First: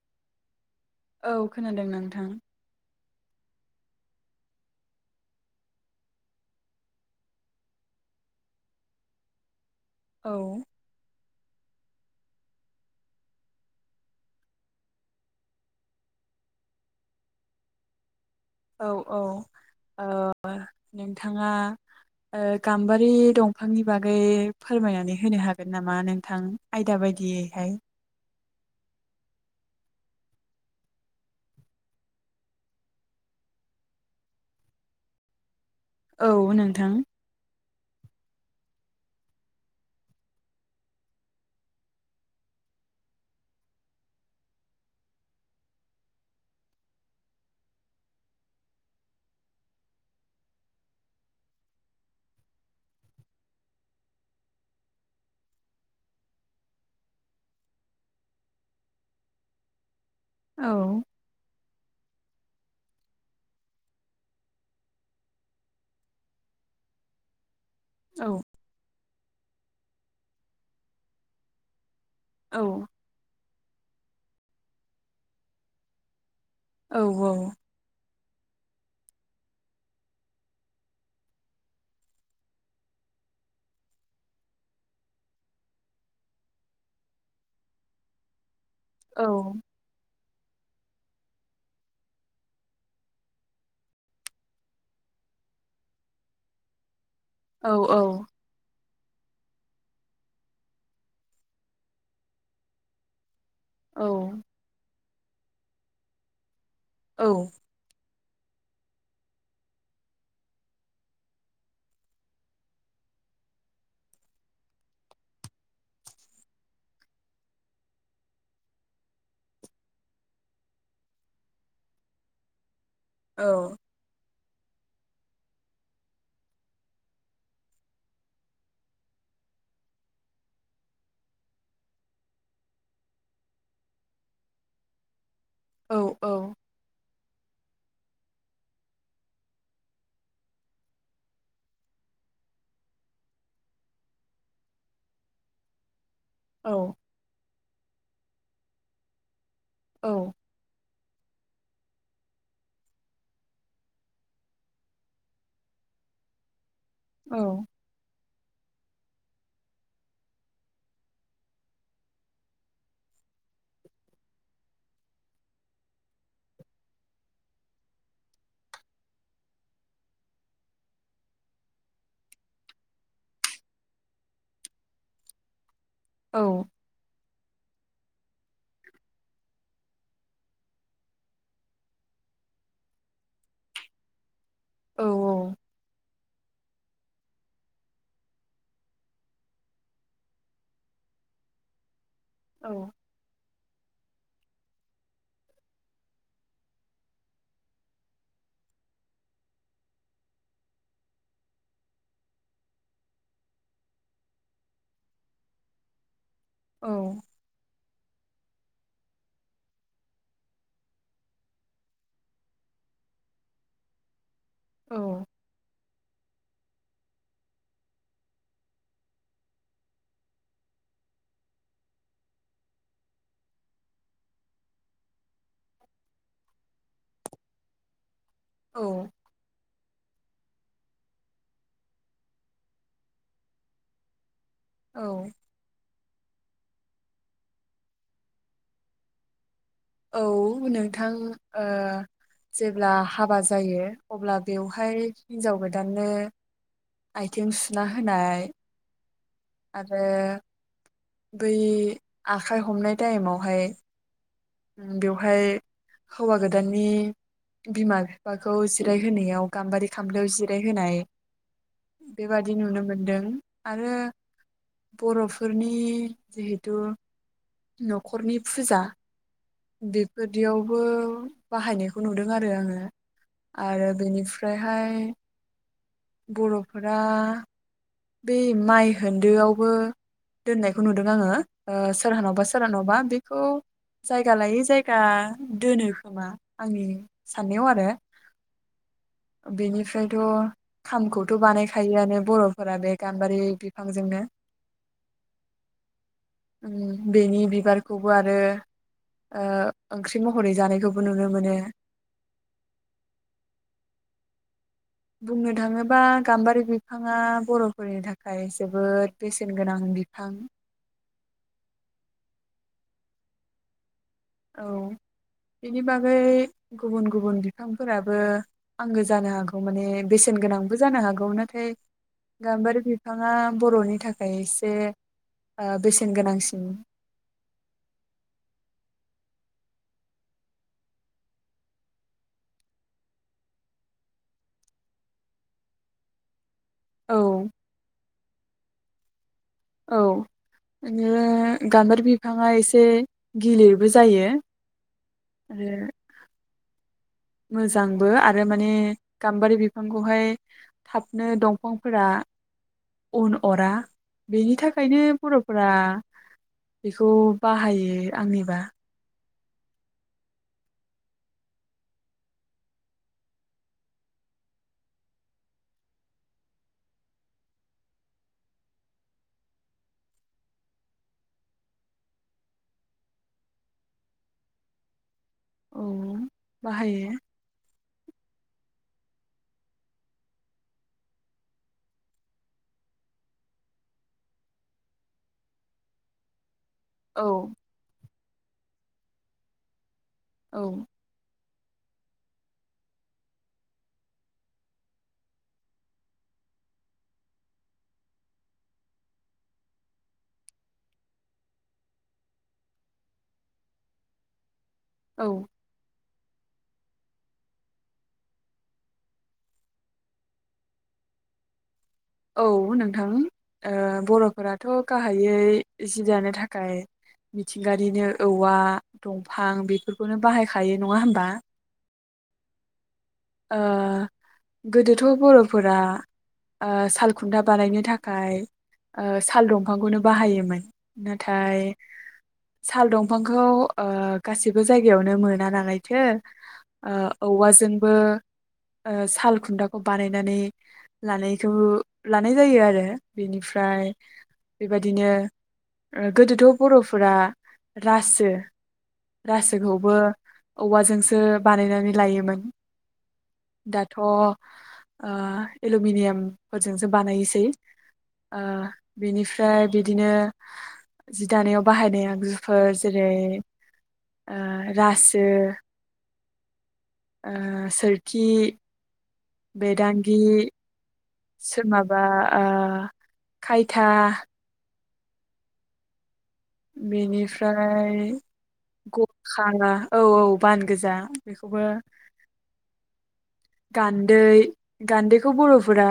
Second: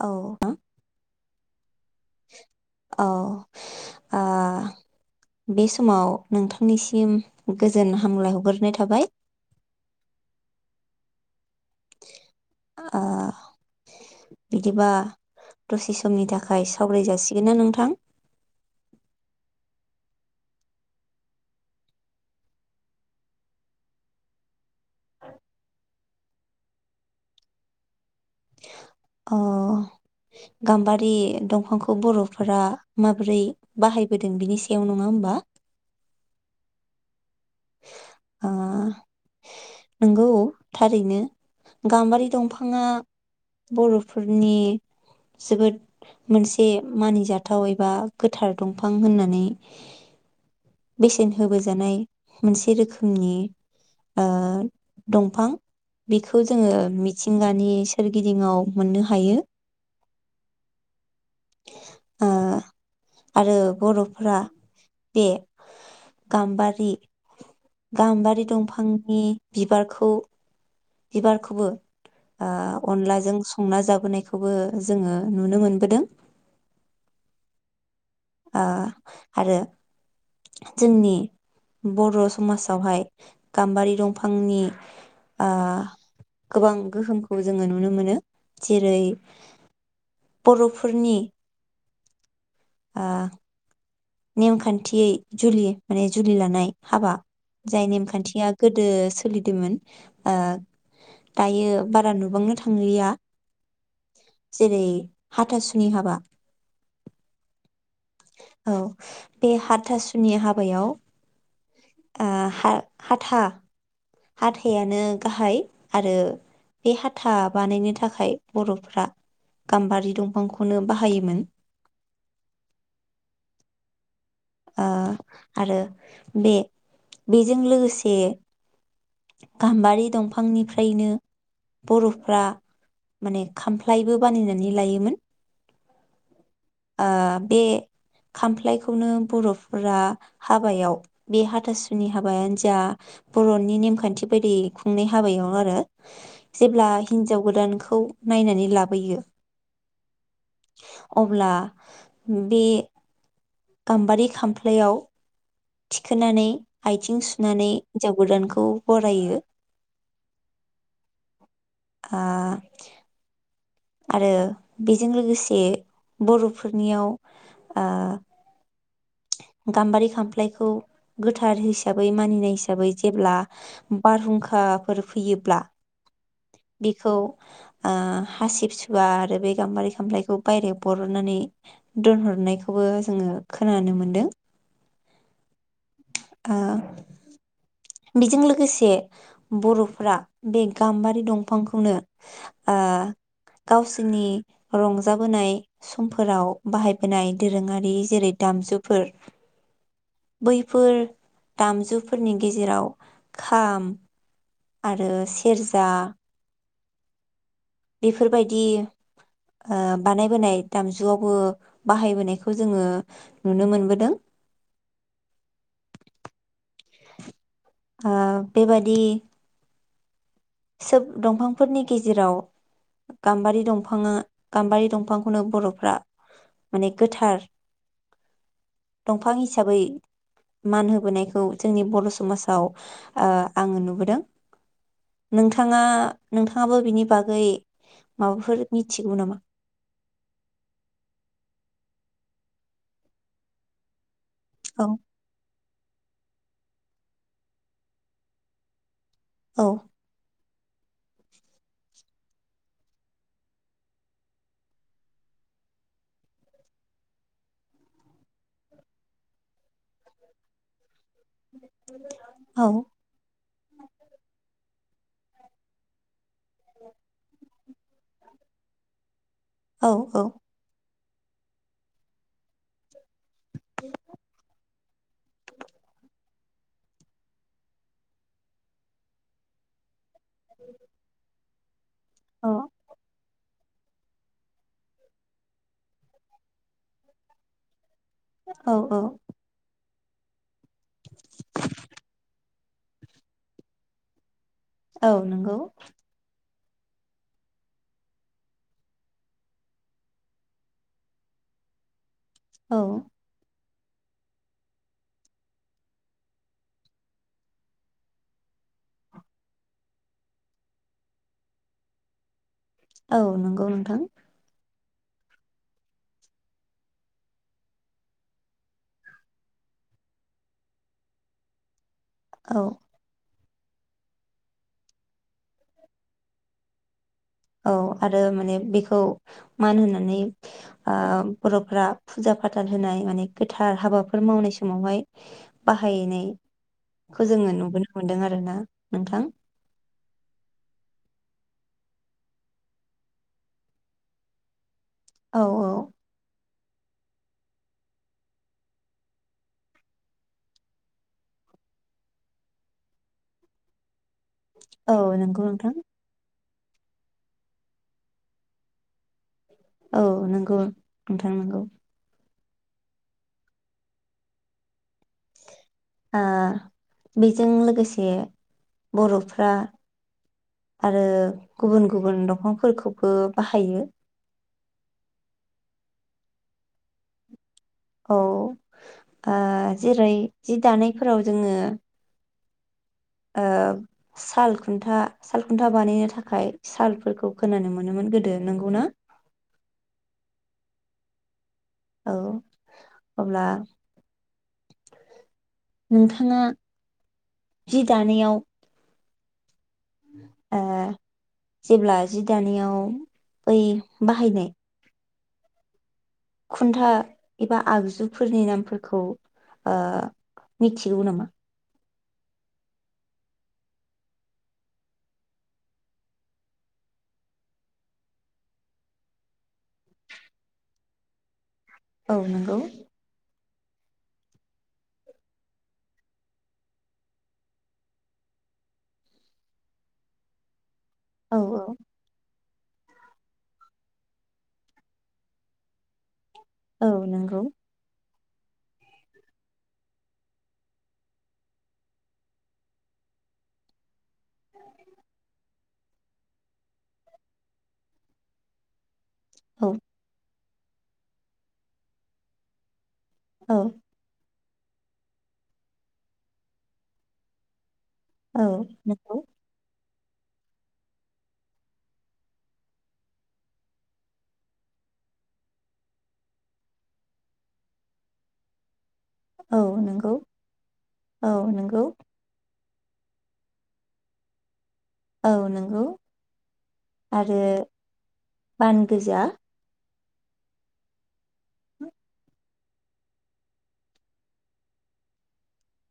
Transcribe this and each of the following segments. औ [unintelligible] औ खोनादों नोंथां। औ आ बे समाव नोंथांनिसिम गोजोन हामलाय हगारनाय थाबाय। औ। ओ बिदिबा दसे समनि थाखाय सावराय जासिगोन ना नोंथां? औ औ ओ नोंथाङा ओ गाम्बारि दंफांनि बागै फोरमायनानै होनो हागोन नामा नोंथां आयदा बायदियैहाय? अह गाम्बारि दंफांखौ बर'फोरा माबोरै बाहायबोदों बिनि सायाव नङा होमबा? औ नोंथां। ओ नोंगौ थारैनो। गाम्बारि दंफाङा बर'फोरनि जोबोद मोनसे मानिजाथाव एबा गोथार दंफां होन्नानै बेसेन होबोजानाय मोनसे रोखोमनि ओ दंफां। बेखौ जोङो मिथिंगानि सोरगिदिङाव मोन्नो हायो। औ। ओ आरो बर'फोरा बे गाम्बारि औ गाम्बारि दंफांनि बिबारखौ बिबारखौबो ओ औ अनलाजों संना जा बोनायखौबो जोङो नुनो मोनबोदों। औ औ। ओ आरो जोंनि बर' समाजावहाय गाम्बारि दंफांनि ओ गोबां गोहोमखौ जोङो नुनो मोनो। जेरै औ बर'फोरनि आ नेमखान्थियै जुलि माने जुलि लानाय हाबा औ जाय नेमखान्थिया गोदो सोलिदोंमोन ओ दायो बारा नुबांनो थांलिया। औ जेरै हाथासुनि हाबा। औ। औ बे हाथासुनि हाबायाव ओ हा-हाथा हाथायानो गाहाय आरो बे हाथा बानायनो थाखाय बर'फोरा गाम्बारि दंफांखौनो बाहायोमोन। औ। ओ आरो बे-बेजों लोगोसे गाम्बारि दंफांनिफ्रायनो बर'फ्रा माने खामफ्लायबो बानायनानै लायोमोन। औ औ। ओ बे खामफ्लायखौनो बर'फोरा हाबायाव बे हाथासुनि हाबायानो जा बर'नि नेमखान्थि बायदि खुंनाय हाबायाव आरो जेब्ला हिन्जाव गोदानखौ नायनानै लाबोयो औ। अब्ला बे गाम्बारि खामफ्लायाव थिखोनानै आथिं औ सुनानै हिन्जाव गोदानखौ बरायो। आह आरो बेजों लोगोसे बर'फोरनियाव ओ गाम्बारि खामफ्लायखौ गोथार हिसाबै मानिनाय हिसाबै जेब्ला बारहुंखाफोर फैयोब्ला बिखौ ओ हासिबसोवा आरो बे गाम्बारि खामप्लायखौ बायरायाव बरननानै दोनहरनायखौबो जोङो खोनानो मोन दों [unintelligible] आ बेजों लोगोसे बर'फ्रा बे गाम्बारि दंफांखौनो आ गाव सोमनि रंजाबोनाय समफोराव बाहायबोनाय दोरोङारि जेरै दामजुफोर। बैफोर दामजुफोरनि गे जेराव खाम आरो सेरजा औ बेफोरबायदि ओ बानायबोनाय दामजुआवबो बाहायबोनायखौ जोंङो नुनो मोनबोदों। औ आ बेबादि सोब दंफांफोरनि गेजेराव गाम्बारि दंफांङा गाम्बारि दंफांखौनो बरफ्रा माने गोथार औ दंफां हिसाबै मान होबोनायखौ जोंनि बर'समाजाव आ आंङो नुबोदों। औ नोंथांङा नोंथाङाबो बिनि बागै माबाफोर मिथिगौ नामा? औ नोंथां ओ जेब्ला हाबा जायो अब्ला औ बेवहाय हिनजाव गो दाननो आथिं सुना होनाय औ आरो बै आखाइ हमनाय टाइमावहाय उम बेवहाय हौवा गोदाननि बिमा बिफाखौ जिरायहोनायाव गाम्बारि खामबलयाव जिरायहोनाय बेबादि औ नुनो मोनदों आरो बर'फोरनि जिहेतु नखरनि फुजा औ औ बेफोर दियावबो बाहायनायखौ नुदों आरो आंङो आरो बेनिफ्रायहाय बर'फोरा बे माइ होनदो आवबो दोननायखौ नुदों आंङो। ओ सोरहानाव बा औ सोरहानाव बा बि खौ जायगा लायै जायगा दोनो खोमा आंनि साननायाव आरो। औ औ फ्रायथ खामखौथ बानायखायोआनो बर' फोरा बे गाम्बारि बिफांजोंनो। औ नंगौ। ओनि बेनि बिबारखौबो आरो ओंख्रि महरै जानायखौबो नुनो मोनो। औ बुंनो थांङोबा गाम्बारि बिफांङा बर'फोरनि थाखाय जोबोद बेसेन गोनां बिफां औ नंगौ नोंथां। औ बेनि बागै गुबुन गुबुन बिफांफोराबो आंगो जानो हागौ माने बेसेन गोनांबो जानो हागौ नाथाय औ गाम्बारि बिफांङा बर'नि थाखाय एसे ओ बेसेन गोनांसिन। औ आरो माने बेखौ मान होनानै ओ बर'फ्रा फुजा फाथाल होनाय माने गोथार हाबाफोर मावनाय समावहाय बाहायनाय औ खौ जोङो नुबोनो मोन्दों आरो ना। नोंथां। औ बिनो गाम्बारि बिफाङा एसे गिलिरबो जायो। औ औ। आरो मोजांबो आरो माने गाम्बारि बिफांखौहाय थाबनो दंफांफोरा उन अरा। बेनि औ थाखायनो नंगौ बर'फोरा नोंथां बेखौ बाहायो आंनिबा। औ नोंगौ नोंथां नोंगौ। आ बेजों लोगोसे बर'फ्रा आरो गुबुन गुबुन दंफांफोरखौबो बाहायो। औ बाहायो। औ जेरै जि दानायफोराव जोङो ओ साल खुन्था साल खुन्था बानायनो थाखाय औ सालफोरखौ खोनानो मोनोमोन गोदो। नोंगौना? औ। औ अब्ला नोंथाङा जि दानायाव ओ जेब्ला जि दानायाव बै बाहायनाय औ। खुन्था एबा आगजुफोरनि नामफोरखौ ओ मिथिगौ नामा? औ नोंथां ओ बर'फोराथ गाहायै जि जानो थाखाय मिथिंगानिनो औवा दंफां बेफोरखौनो बाहायखायो नङा होमबा। औ नोंगौ। ओ गोदोथ बर'फोरा सालखुन्था बानायनो थाखाय साल दंफांखौनो बाहायोमोन। औ नाथाय साल दंफांखौ ओ गासिबो जायगायावनो मोना नालायथो ओ औ नंगौ औवा जों [unintelligible] साल खुन्थाखौ बानायनानै लानायखौ लानाय जायो आरो। बेनिफ्राय बेबायदिनो ओ गोदोथ बर'फोरा रासो औ गासैखौबो औवाजोंसो बानायनानै लायोमोन। औ दाथ ओ‌ एलुमिनियाम फोरजोंसो बानायोसै। ओ औ नंगौ बिनिफ्राय बि दिनो जि दानायाव बाहायनाय आगजुफोर जेरै ओ रासो, ओ सोरखि, औ नंगौ बेदांगि, औ सोर नंगौ माबा आ ओ खायथा औ नोंगौ। बेनिफ्राय बान गोजा गरखा औ औ बान गोजा बेखौबो गान्दै-गान्दैखौ बर'फोरा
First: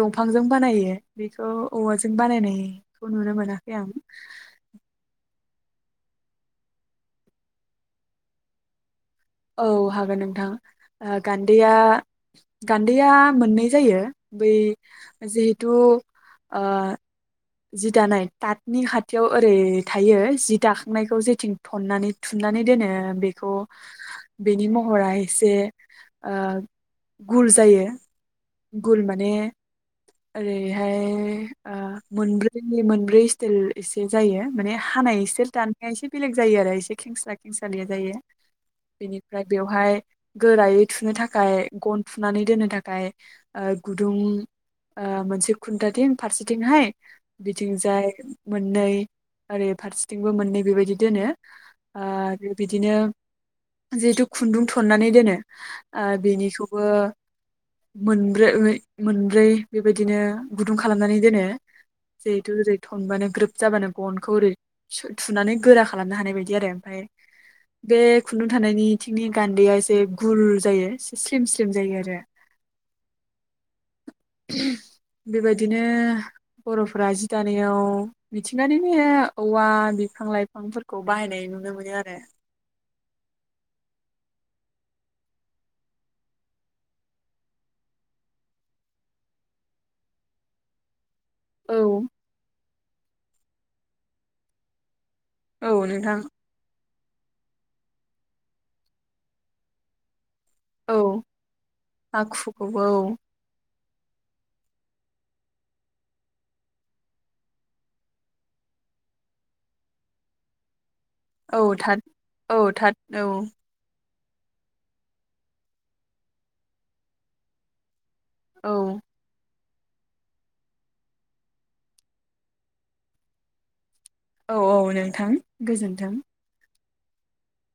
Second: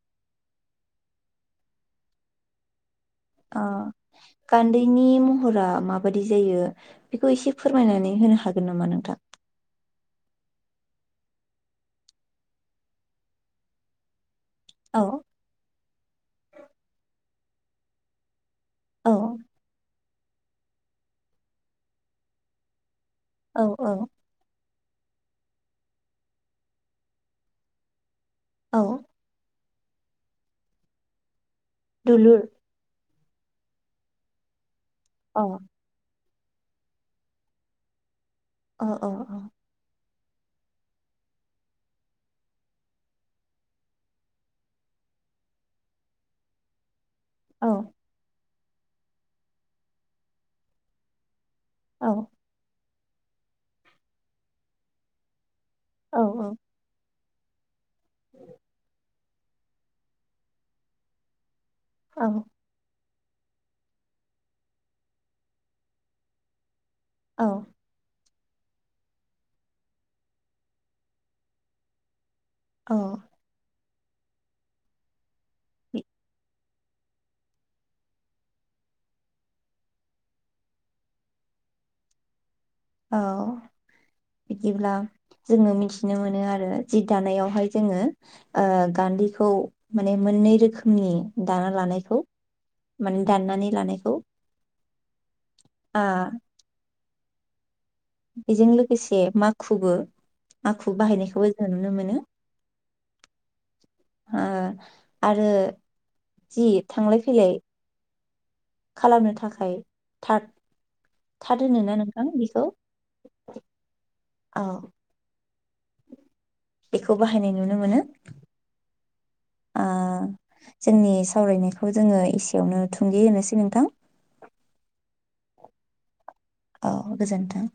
दंफांजों बानायो। बेखौ औवाजों बानायनाय अ गान्दैनि मुं हरा माबादि जायो बेखौ एसे फोरमायनानै होनो हागोन नामा नोंथा? औ हागोन नोंथां ओ गान्दैया-गान्दैया मोननै जायो। बै औ जिहेथु ओ जि दानाय दाथनि औ खाथियाव ओरै थायो जि दाखांनायखौ जेथिं थन्नानै थुननानै दोनो बेखौ औ औ बेनि म हरा एसे ओ गुर जायो। औ गुल माने ओरैहाय ओ दुलुर मोनब्रै नि मोनब्रै टेल एसे जायो माने हा अ एसोर दान्नाय बेलेग जायो आरो एसे खेंस्ला खेंसालिया जायो। अ अ बेनिफ्राय बेवहाय गोरायै थुनो थाखाय गन थुनानै दोननो थाखाय ओ गुदुं ओ मोनसे खुन्थाथिं फारसेथिंहाय औ बिथिं जाय मोननै ओरै फारसेथिंबो मोननै बेबायदि दोनो ओ औ बो बिदिनो जिहेतु खुन्दुं थुननानै दोनो ओ बेनिखौबो मोनब्रो ङै मोनब्रै बेबायदिनो गुदुं खालामनानै दोनो। औ जिहेथु जेरै थनबानो ग्रोब जाबानो गनखौ ओरै सु थुनानै गोरा खालामनो हानाय बायदि आरो। फाय औ बे खुन्दुं थानायनिथिंनि गान्दैया एसे गुल जायो से स्लिम स्लिम जायो आरो। औ बेबायदिनो बर'फोरा जि दानायाव मिथिंगानिनो औवा बिफां लायफांफोरखौ बाहायनाय नुनो मोनो आरो। औ बिदिब्ला जोङो मिथिनो मोनो आरो जि दानायावहाय जोङो ओ गान्दैखौ माने मोननै रोखोमनि दाना औ लानायखौ। माने दाननानै लानायखौ। औ आ नोंथां। बेजों लोगोसे माखुबो। माखु औ बाहायनायखौबो जों नुनो मोनो। आखुखौबो औ ओ आरो जि थांलाय फैलाय खालामनो थाखाय थाद औ थाद -औ थाद औ औ बेखौ बाहायनाय नुनो मोनो। औ ओ जोंनि सावरायनायखौ जोंङो एसेयावनो थुंगे होनोसै नोंथां। औ औ नोंथां गोजोन्थों औ गोजोन्थों।